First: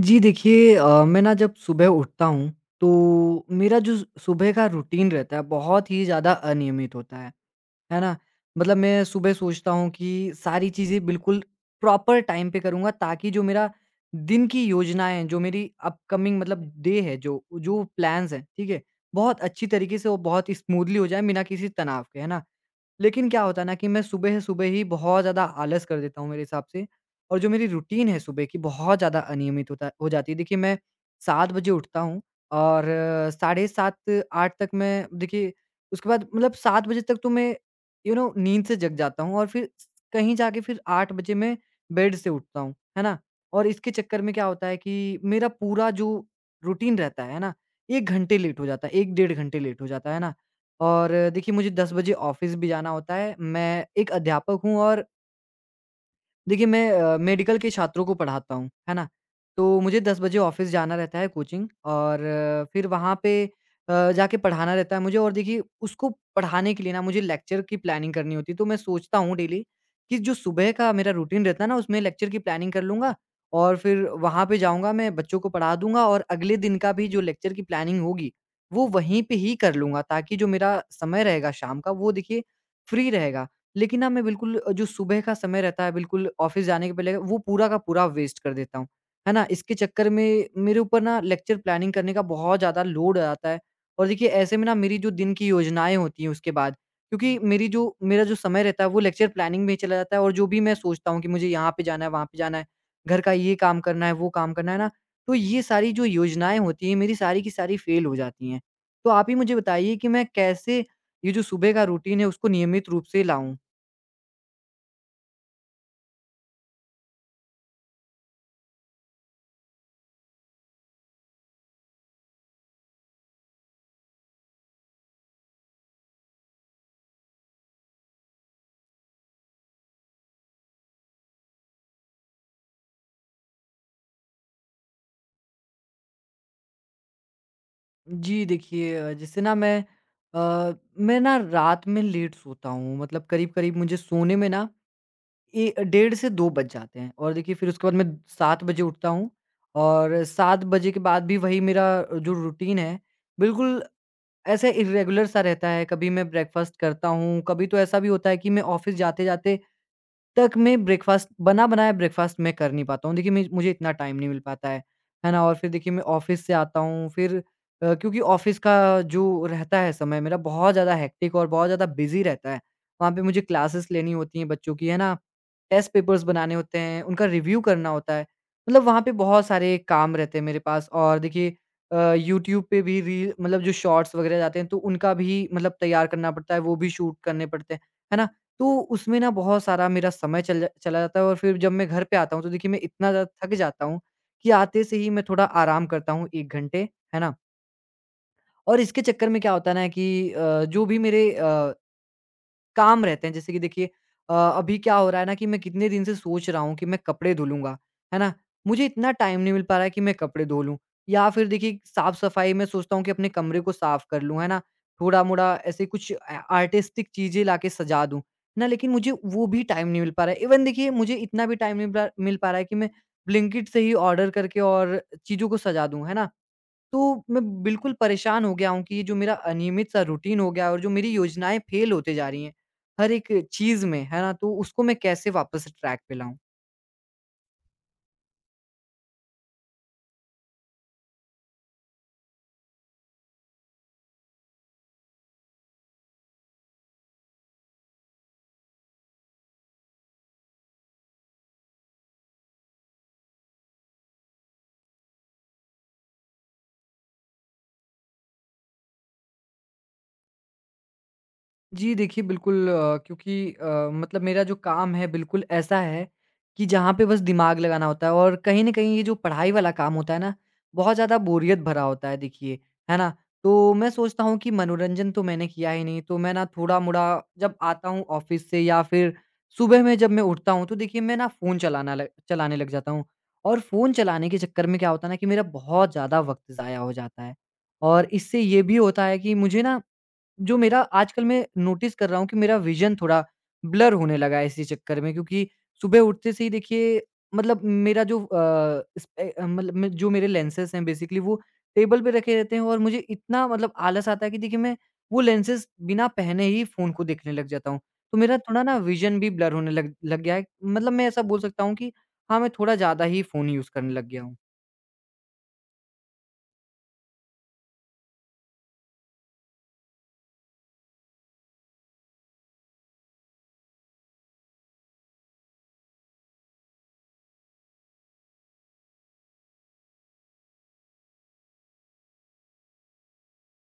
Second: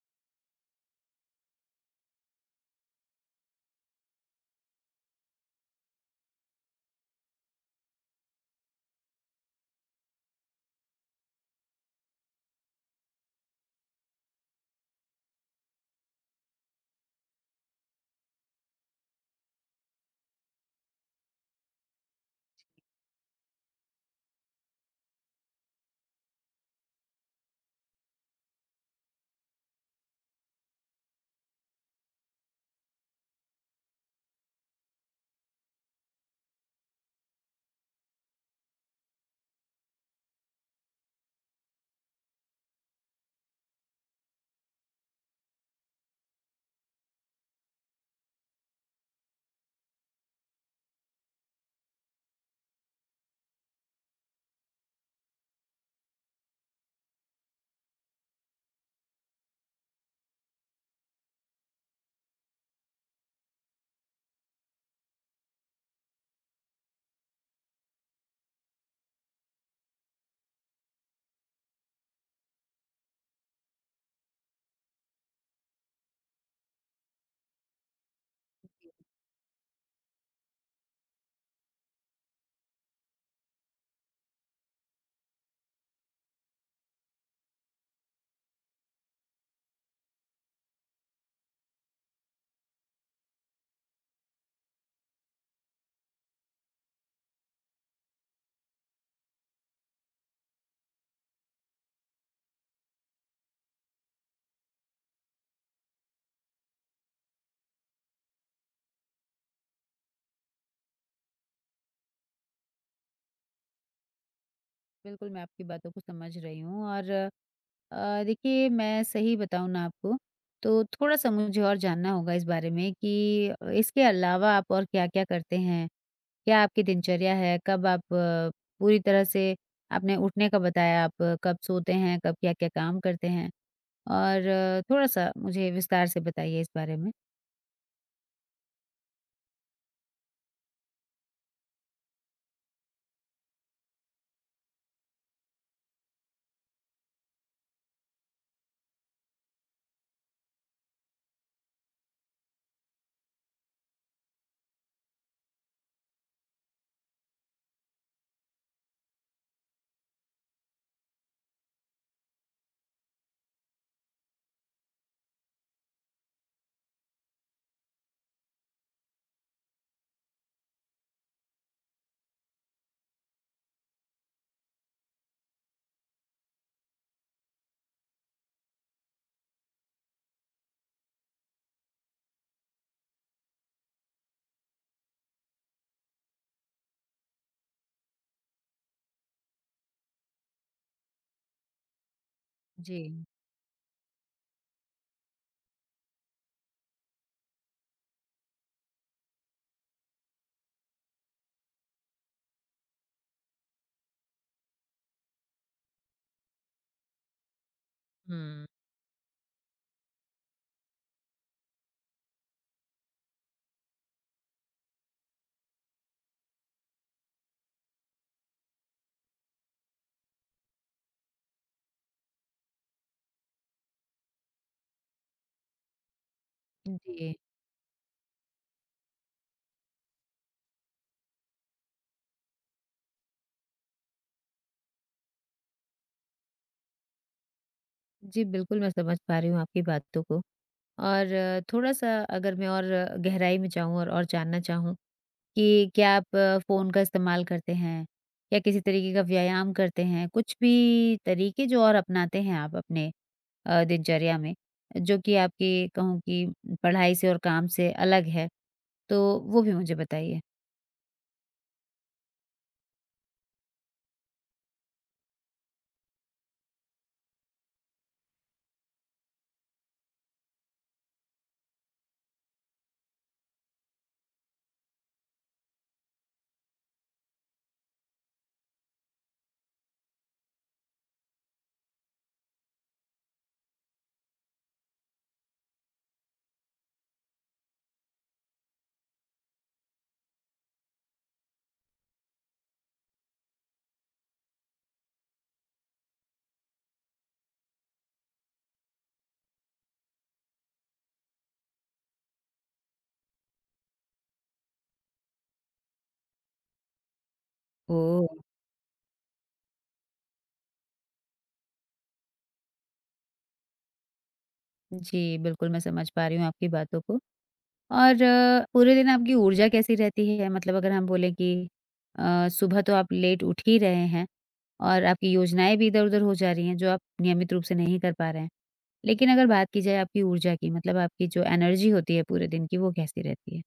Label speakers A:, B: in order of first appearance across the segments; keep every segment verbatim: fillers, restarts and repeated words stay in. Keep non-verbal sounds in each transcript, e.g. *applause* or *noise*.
A: जी, देखिए अ, मैं ना जब सुबह उठता हूँ तो मेरा जो सुबह का रूटीन रहता है बहुत ही ज़्यादा अनियमित होता है है ना। मतलब मैं सुबह सोचता हूँ कि सारी चीज़ें बिल्कुल प्रॉपर टाइम पे करूँगा ताकि जो मेरा दिन की योजनाएं, जो मेरी अपकमिंग मतलब डे है, जो जो प्लान्स हैं, ठीक है, बहुत अच्छी तरीके से वो बहुत स्मूथली हो जाए बिना किसी तनाव के, है ना। लेकिन क्या होता है ना कि मैं सुबह-सुबह ही बहुत ज़्यादा आलस कर देता हूँ मेरे हिसाब से, और जो मेरी रूटीन है सुबह की बहुत ज़्यादा अनियमित होता हो जाती है। देखिए, मैं सात बजे उठता हूँ और अ, साढ़े सात आठ तक मैं देखिए, उसके बाद मतलब सात बजे तक तो मैं यू नो नींद से जग जाता हूँ, और फिर कहीं जाके फिर आठ बजे मैं बेड से उठता हूँ, है ना? और इसके चक्कर में क्या होता है कि मेरा पूरा जो रूटीन रहता है ना, एक घंटे लेट हो जाता है, एक डेढ़ घंटे लेट हो जाता है ना? और देखिए मुझे दस बजे ऑफ़िस भी जाना होता है। मैं एक अध्यापक हूँ और देखिए, मैं अ, मेडिकल के छात्रों को पढ़ाता हूँ, है ना? तो मुझे दस बजे ऑफ़िस जाना रहता है कोचिंग, और अ, फिर वहाँ पे अ, जाके पढ़ाना रहता है मुझे, और देखिए उसको पढ़ाने के लिए ना मुझे लेक्चर की प्लानिंग करनी होती है। तो मैं सोचता हूँ डेली कि जो सुबह का मेरा रूटीन रहता है ना उसमें लेक्चर की प्लानिंग कर लूँगा और फिर वहाँ पे जाऊँगा, मैं बच्चों को पढ़ा दूँगा और अगले दिन का भी जो लेक्चर की प्लानिंग होगी, वो वहीं पे ही कर लूँगा ताकि जो मेरा समय रहेगा शाम का वो देखिए फ्री रहेगा। लेकिन ना मैं बिल्कुल अ, जो सुबह का समय रहता है बिल्कुल ऑफ़िस जाने के पहले वो पूरा का पूरा वेस्ट कर देता हूँ, है ना? इसके चक्कर में मेरे ऊपर ना लेक्चर प्लानिंग करने का बहुत ज़्यादा लोड आ जाता है, और देखिए ऐसे में ना मेरी जो दिन की योजनाएँ होती हैं उसके बाद, क्योंकि मेरी जो मेरा जो समय रहता है वो लेक्चर प्लानिंग में ही चला जाता है, और जो भी मैं सोचता हूँ कि मुझे यहाँ पे जाना है, वहाँ पे जाना है, घर का ये काम करना है, वो काम करना है ना, तो ये सारी जो योजनाएँ होती हैं मेरी सारी की सारी फ़ेल हो जाती हैं। तो आप ही मुझे बताइए कि मैं कैसे ये जो सुबह का रूटीन है उसको नियमित रूप से लाऊँ?
B: बिल्कुल, मैं आपकी बातों को समझ रही हूँ और अ, देखिए मैं सही बताऊँ ना आपको, तो थोड़ा-सा मुझे और जानना होगा इस बारे में कि अ, इसके अलावा आप और क्या-क्या करते हैं? क्या आपकी दिनचर्या है? कब आप अ, पूरी तरह से आपने उठने का बताया, आप अ, कब सोते हैं, कब क्या-क्या काम करते हैं? और थोड़ा-सा मुझे विस्तार से बताइए इस बारे में।
A: जी, देखिए अ, जैसे ना मैं अ, मैं ना रात में लेट सोता हूँ, मतलब करीब-करीब मुझे सोने में ना ए डेढ़ से दो बज जाते हैं, और देखिए फिर उसके बाद मैं सात बजे उठता हूँ और सात बजे के बाद भी वही मेरा जो रूटीन है, बिल्कुल ऐसे इर्रेगुलर सा रहता है। कभी मैं ब्रेकफ़ास्ट करता हूँ, कभी तो ऐसा भी होता है कि मैं ऑफ़िस जाते-जाते तक मैं ब्रेकफ़ास्ट बना-बनाया ब्रेकफ़ास्ट मैं कर नहीं पाता हूँ। देखिए, मैं मुझे इतना टाइम नहीं मिल पाता है, है ना? और फिर देखिए मैं ऑफ़िस से आता हूँ फिर, अ, क्योंकि ऑफ़िस का जो रहता है समय मेरा बहुत ज़्यादा हेक्टिक और बहुत ज़्यादा बिज़ी रहता है। वहाँ पे मुझे क्लासेस लेनी होती हैं बच्चों की, है ना? टेस्ट पेपर्स बनाने होते हैं, उनका रिव्यू करना होता है। मतलब वहाँ पे बहुत सारे काम रहते हैं मेरे पास, और देखिए अ, यूट्यूब पे भी रील, मतलब जो शॉर्ट्स वग़ैरह जाते हैं तो उनका भी मतलब तैयार करना पड़ता है, वो भी शूट करने पड़ते हैं, है ना? तो उसमें ना बहुत सारा मेरा समय चल जा- चला जाता है, और फिर जब मैं घर पे आता हूँ तो देखिए मैं
B: जी।
A: इतना ज़्यादा थक जाता हूँ कि आते से ही मैं थोड़ा आराम करता हूँ एक घंटे, है ना? और इसके चक्कर में क्या होता है ना कि अ, जो भी मेरे अ काम रहते हैं। जैसे कि देखिए अ, अभी क्या हो रहा है ना कि मैं कितने दिन से सोच रहा हूँ कि मैं कपड़े धुलूँगा, है ना?
B: हुँ।
A: मुझे इतना टाइम नहीं मिल पा रहा है कि मैं कपड़े धो लूँ, या फिर देखिए साफ-सफाई मैं सोचता हूँ कि अपने कमरे को साफ कर लूँ, है ना? थोड़ा-मोड़ा ऐसे कुछ अ, आर्टिस्टिक चीज़ें लाके सजा दूँ ना, लेकिन मुझे वो भी टाइम नहीं मिल पा रहा है। इवन देखिए मुझे इतना भी टाइम नहीं मिल पा मिल पा रहा है कि मैं ब्लिंकिट से ही ऑर्डर करके और चीज़ों को सजा दूँ, है ना? तो
B: जी।
A: मैं बिल्कुल परेशान हो गया हूँ कि ये जो मेरा अनियमित सा रूटीन हो गया है और जो मेरी योजनाएँ फ़ेल होते जा रही हैं, हर एक चीज़ में, है ना? तो उसको मैं कैसे वापस ट्रैक पे लाऊँ?
B: जी, बिल्कुल, मैं समझ पा रही हूँ आपकी बातों को। और थोड़ा-सा अगर मैं और अ, गहराई में जाऊँ और और जानना चाहूँ कि क्या आप अ, फ़ोन का इस्तेमाल करते हैं या किसी तरीके का व्यायाम करते हैं? कुछ भी तरीके जो और अपनाते हैं आप अपने अ, दिनचर्या में, जो कि आपकी कहूँ कि पढ़ाई से और काम से अलग है, तो वो भी मुझे बताइए?
A: जी, देखिए बिल्कुल, अ, क्योंकि अ, मतलब मेरा जो काम है बिल्कुल ऐसा है कि जहाँ पे बस दिमाग लगाना होता है, और कहीं न कहीं ये जो पढ़ाई वाला काम होता है ना, बहुत ज़्यादा बोरियत भरा होता है देखिए, है ना? तो मैं सोचता हूँ कि मनोरंजन तो मैंने किया ही नहीं, तो मैं ना थोड़ा-मोड़ा जब आता हूँ ऑफ़िस से, या फिर सुबह में जब मैं उठता हूँ तो देखिए मैं ना फ़ोन चलाना लग चलाने लग जाता हूँ, और फ़ोन चलाने के चक्कर में क्या होता है ना कि मेरा बहुत ज़्यादा वक़्त ज़ाया हो जाता है। और इससे ये भी होता है कि मुझे ना जो मेरा आजकल मैं नोटिस कर रहा हूँ कि मेरा विज़न थोड़ा ब्लर होने लगा है इसी चक्कर में, क्योंकि सुबह उठते से ही देखिए, मतलब मेरा जो अ, स्पे अ, मतलब मैं, जो मेरे लेंसेज़ हैं बेसिकली वो टेबल पे रखे रहते हैं, और मुझे इतना मतलब आलस आता है कि देखिए मैं वो लेंसेज़ बिना पहने ही फ़ोन को देखने लग जाता हूँ। तो मेरा
B: ओह!
A: थोड़ा ना विज़न भी ब्लर होने लग लग गया है। मतलब मैं ऐसा बोल सकता हूँ कि हाँ, मैं थोड़ा ज़्यादा ही फ़ोन यूज़ करने लग गया हूँ।
B: जी, बिल्कुल, मैं समझ पा रही हूँ आपकी बातों को। और अ, पूरे दिन आपकी ऊर्जा कैसी रहती है? मतलब अगर हम बोलें कि अ, सुबह तो आप लेट उठ ही रहे हैं और आपकी योजनाएँ भी इधर-उधर हो जा रही हैं, जो आप नियमित रूप से नहीं कर पा रहे हैं। लेकिन अगर बात की जाए आपकी ऊर्जा की, मतलब आपकी जो एनर्जी होती है पूरे दिन की, वो कैसी रहती है?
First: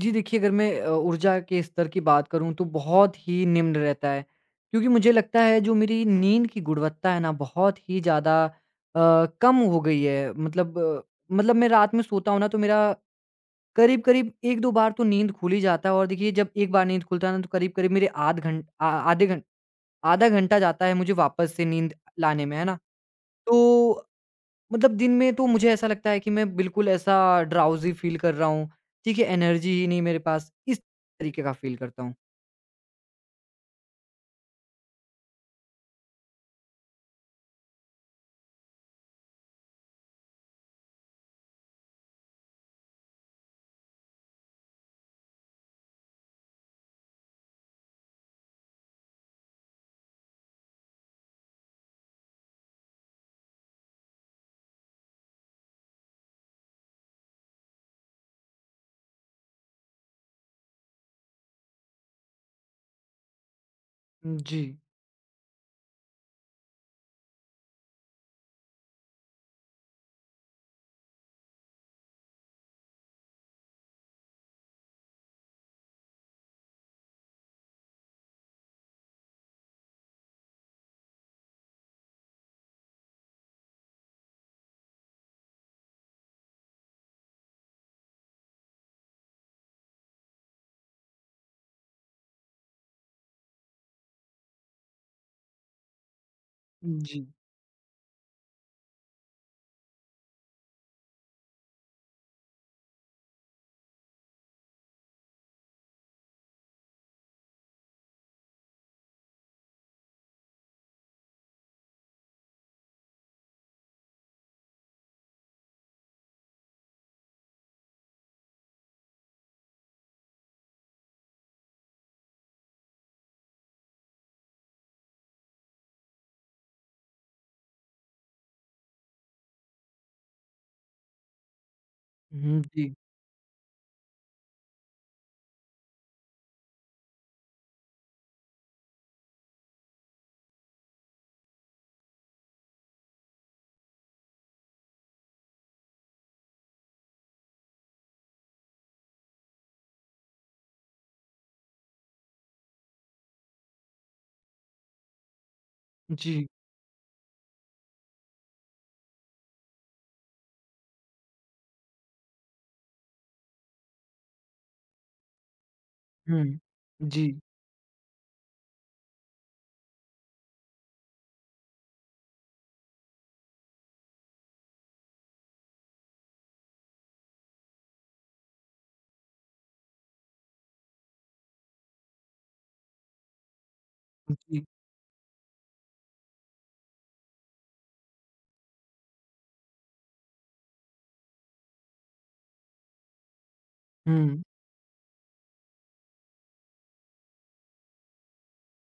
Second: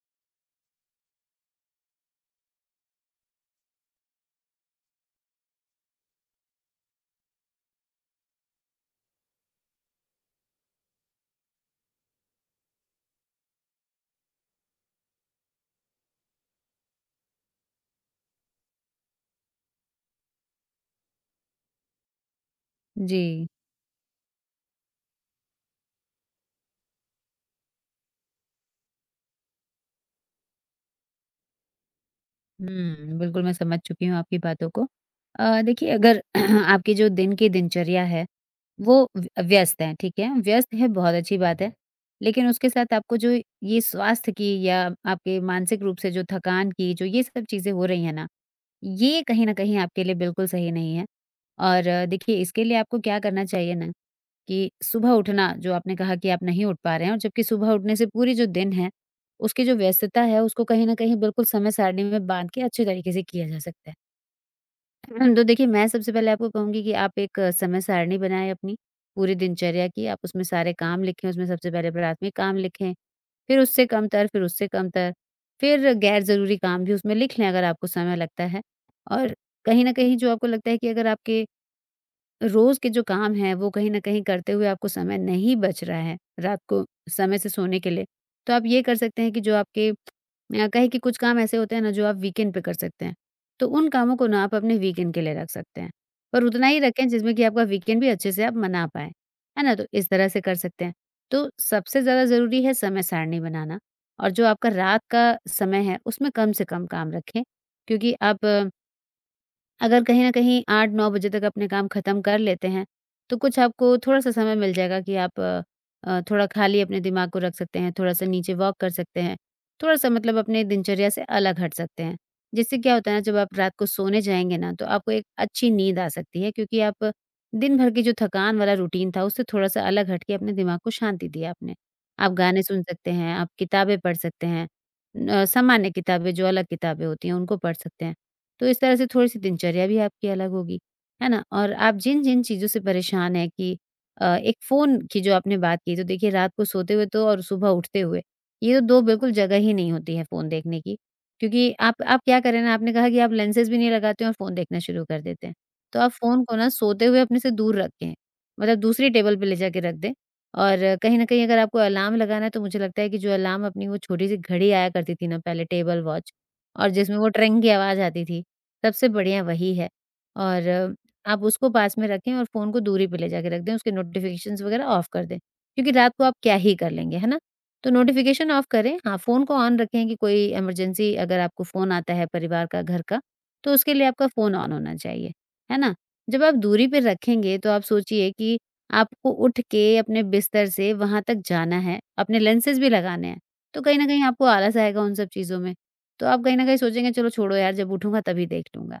A: जी देखिए, अगर मैं अ, ऊर्जा के स्तर की बात करूँ तो बहुत ही निम्न रहता है। क्योंकि मुझे लगता है जो मेरी नींद की गुणवत्ता है ना बहुत ही ज़्यादा अ, कम हो गई है। मतलब अ, मतलब मैं रात में सोता हूँ ना तो मेरा करीब-करीब एक दो बार तो नींद खुल ही जाता है, और देखिए जब एक बार नींद खुलता है ना तो करीब-करीब मेरे आध घंट आ आधे घंट आधा घंटा जाता है मुझे वापस से नींद लाने में, है ना?
B: जी।
A: तो मतलब दिन में तो मुझे ऐसा लगता है कि मैं बिल्कुल ऐसा ड्राउज़ी फ़ील कर रहा हूँ, ठीक है? एनर्जी ही नहीं मेरे पास, इस तरीके का फ़ील करता हूँ।
B: हुँ, बिल्कुल मैं समझ चुकी हूँ आपकी बातों को। अ, देखिए अगर *clears throat* आपकी जो दिन की दिनचर्या है वो व्य व्यस्त हैं, ठीक है? व्यस्त है, बहुत अच्छी बात है। लेकिन उसके साथ आपको जो ये स्वास्थ्य की या आपके मानसिक रूप से जो थकान की, जो ये सब चीज़ें हो रही हैं ना, ये कहीं न कहीं आपके लिए बिल्कुल सही नहीं है। और अ, देखिए, इसके लिए आपको क्या करना चाहिए ना कि सुबह उठना, जो आपने कहा कि आप नहीं उठ पा रहे हैं और जबकि सुबह उठने से पूरी जो दिन है, उसकी जो व्यस्तता है, उसको कहीं न कहीं बिल्कुल समय सारणी में बाँध के अच्छे तरीके से किया जा सकता है।
A: जी,
B: *clears throat* हम्म, तो देखिए मैं सबसे पहले आपको कहूँगी कि आप एक अ, समय सारणी बनाएँ अपनी, पूरी दिनचर्या की। आप उसमें सारे काम लिखें, उसमें सबसे पहले प्राथमिक काम लिखें, फिर उससे कमतर, फिर उससे कमतर, फिर गैर ज़रूरी काम भी उसमें लिख लें अगर आपको समय लगता है। और कहीं न कहीं जो आपको लगता है कि अगर आपके रोज़ के जो काम हैं वो कहीं न कहीं करते हुए आपको समय नहीं बच रहा है, रात को समय से सोने के लिए, तो आप ये कर सकते हैं कि जो आपके अ, कहें कि कुछ काम ऐसे होते हैं ना जो आप वीकेंड पे कर सकते हैं, तो उन कामों को ना आप अपने वीकेंड के लिए रख सकते हैं। पर उतना ही रखें
A: जी,
B: जिसमें कि आपका वीकेंड भी अच्छे से आप मना पाएँ, है ना? तो इस तरह से कर सकते हैं। तो सबसे ज़्यादा ज़रूरी है समय सारणी बनाना और जो आपका रात का समय है उसमें कम से कम काम रखें क्योंकि आप अगर कहीं न कहीं आठ नौ बजे तक अपने काम ख़त्म कर लेते हैं, तो कुछ आपको थोड़ा-सा समय मिल जाएगा कि आप अ, अ, थोड़ा खाली अपने दिमाग को रख सकते हैं, थोड़ा-सा नीचे वॉक कर सकते हैं, थोड़ा-सा मतलब अपने दिनचर्या से अलग हट सकते हैं। जिससे क्या होता है ना, जब आप रात को सोने जाएँगे ना, तो आपको एक अच्छी नींद आ सकती है क्योंकि आप दिन भर की जो थकान वाला रूटीन था, उससे थोड़ा-सा अलग हट के अपने दिमाग को शांति दी आपने। आप
A: हुँ,
B: गाने सुन
A: जी,
B: सकते हैं, आप किताबें पढ़ सकते हैं, अ, सामान्य किताबें जो अलग किताबें होती हैं, उनको पढ़ सकते हैं। तो इस तरह से थोड़ी-सी दिनचर्या भी आपकी अलग होगी, है ना? और आप जिन-जिन चीज़ों से परेशान हैं कि अ, एक फ़ोन की जो आपने बात की, तो देखिए रात को सोते हुए तो और सुबह उठते हुए, ये तो दो बिल्कुल जगह ही नहीं होती है फ़ोन देखने की। क्योंकि आप आप क्या करें ना, आपने कहा कि आप लेंसेज़ भी नहीं लगाते हैं और फ़ोन देखना शुरू कर देते हैं। तो आप फ़ोन
A: जी,
B: को ना सोते हुए अपने से दूर रखें, मतलब दूसरी टेबल पे ले जाके रख दें और कहीं न कहीं अगर आपको अलार्म लगाना है, तो मुझे लगता है कि जो अलार्म अपनी वो छोटी-सी घड़ी आया करती थी ना पहले, टेबल वॉच
A: हुँ,
B: और जिसमें वो
A: जी,
B: ट्रिंग की आवाज़ आती थी, सबसे बढ़िया वही है और आप उसको पास में रखें और फ़ोन को दूरी पे ले जाके रख दें, उसके नोटिफ़िकेशंस वग़ैरह ऑफ कर दें, क्योंकि रात को आप क्या ही कर लेंगे, है ना? तो नोटिफ़िकेशन ऑफ करें, हाँ, फ़ोन को ऑन रखें कि कोई इमरजेंसी अगर आपको फ़ोन आता है परिवार का, घर का, तो उसके लिए आपका फ़ोन
A: जी,
B: ऑन होना चाहिए, है ना? जब आप दूरी पे रखेंगे तो आप सोचिए कि आपको उठ के अपने बिस्तर से वहाँ तक जाना है, अपने लेंसेज़ भी लगाने हैं, तो कहीं न कहीं
A: हुँ,
B: आपको आलस आएगा उन सब चीज़ों में। तो आप कहीं न कहीं सोचेंगे चलो छोड़ो यार जब उठूँगा तभी देख लूँगा।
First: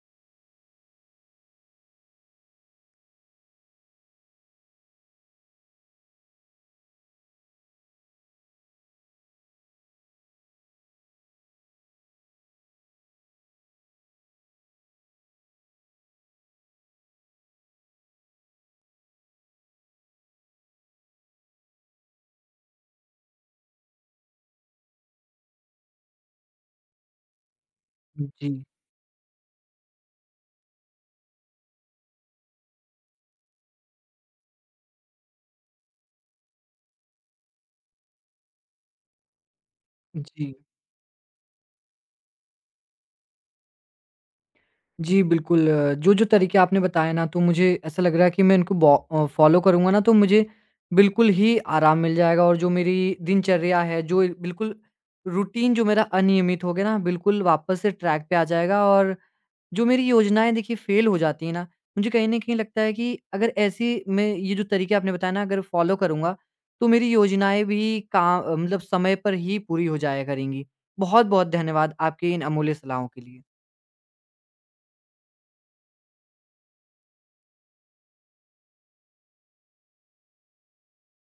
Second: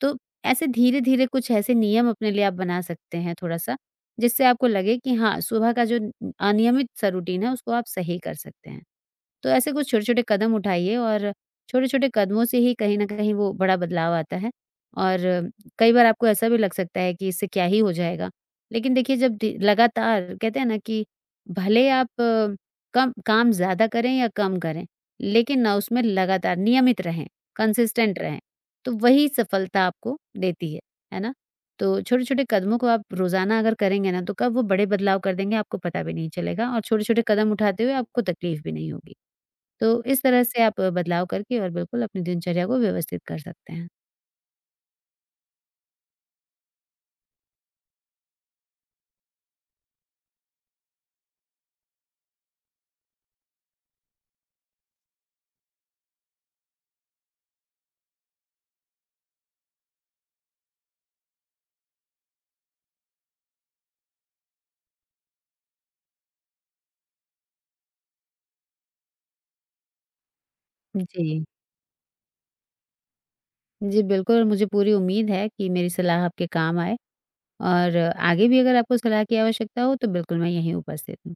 B: तो ऐसे धीरे-धीरे कुछ ऐसे नियम अपने लिए आप बना सकते हैं थोड़ा-सा, जिससे आपको लगे कि हाँ, सुबह का जो उम, अनियमित सा रूटीन है उसको आप सही कर सकते हैं। तो ऐसे कुछ छोटे-छोटे कदम उठाइए और छोटे-छोटे कदमों से ही कहीं न कहीं वो बड़ा बदलाव आता है। और कई बार आपको ऐसा भी लग सकता है कि इससे क्या ही हो जाएगा, लेकिन देखिए जब दी लगातार कहते हैं ना कि भले आप अ, कम काम ज़्यादा करें या कम करें, लेकिन ना उसमें लगातार नियमित रहें, कंसिस्टेंट रहें।
A: जी,
B: तो वही सफलता आपको देती है, है ना? तो छोटे-छोटे कदमों को आप रोज़ाना अगर करेंगे ना, तो कब वो बड़े बदलाव कर देंगे आपको पता भी नहीं चलेगा और छोटे-छोटे कदम उठाते हुए आपको तकलीफ भी नहीं होगी। तो इस तरह
A: जी।
B: से आप बदलाव करके और बिल्कुल अपनी दिनचर्या को व्यवस्थित कर सकते हैं।
A: जी, बिल्कुल, अ, जो-जो तरीके आपने बताए ना तो मुझे ऐसा लग रहा है कि मैं इनको बॉ अ, फ़ॉलो करूँगा ना तो मुझे बिल्कुल ही आराम मिल जाएगा, और जो मेरी दिनचर्या है, जो बिल्कुल रूटीन जो मेरा अनियमित हो गया ना बिल्कुल वापस से ट्रैक पे आ जाएगा, और जो मेरी योजनाएँ देखिए फ़ेल हो जाती हैं ना, मुझे कहीं न कहीं लगता है कि अगर ऐसी मैं ये जो तरीके आपने बताया ना अगर फ़ॉलो करूँगा, तो मेरी योजनाएँ भी का मतलब समय पर ही पूरी हो जाया करेंगी।
B: जी।
A: बहुत-बहुत धन्यवाद आपके इन अमूल्य सलाहों के लिए।
B: जी, बिल्कुल और मुझे पूरी उम्मीद है कि मेरी सलाह आपके काम आए और आगे भी अगर आपको सलाह की आवश्यकता हो, तो बिल्कुल मैं यहीं उपस्थित हूँ।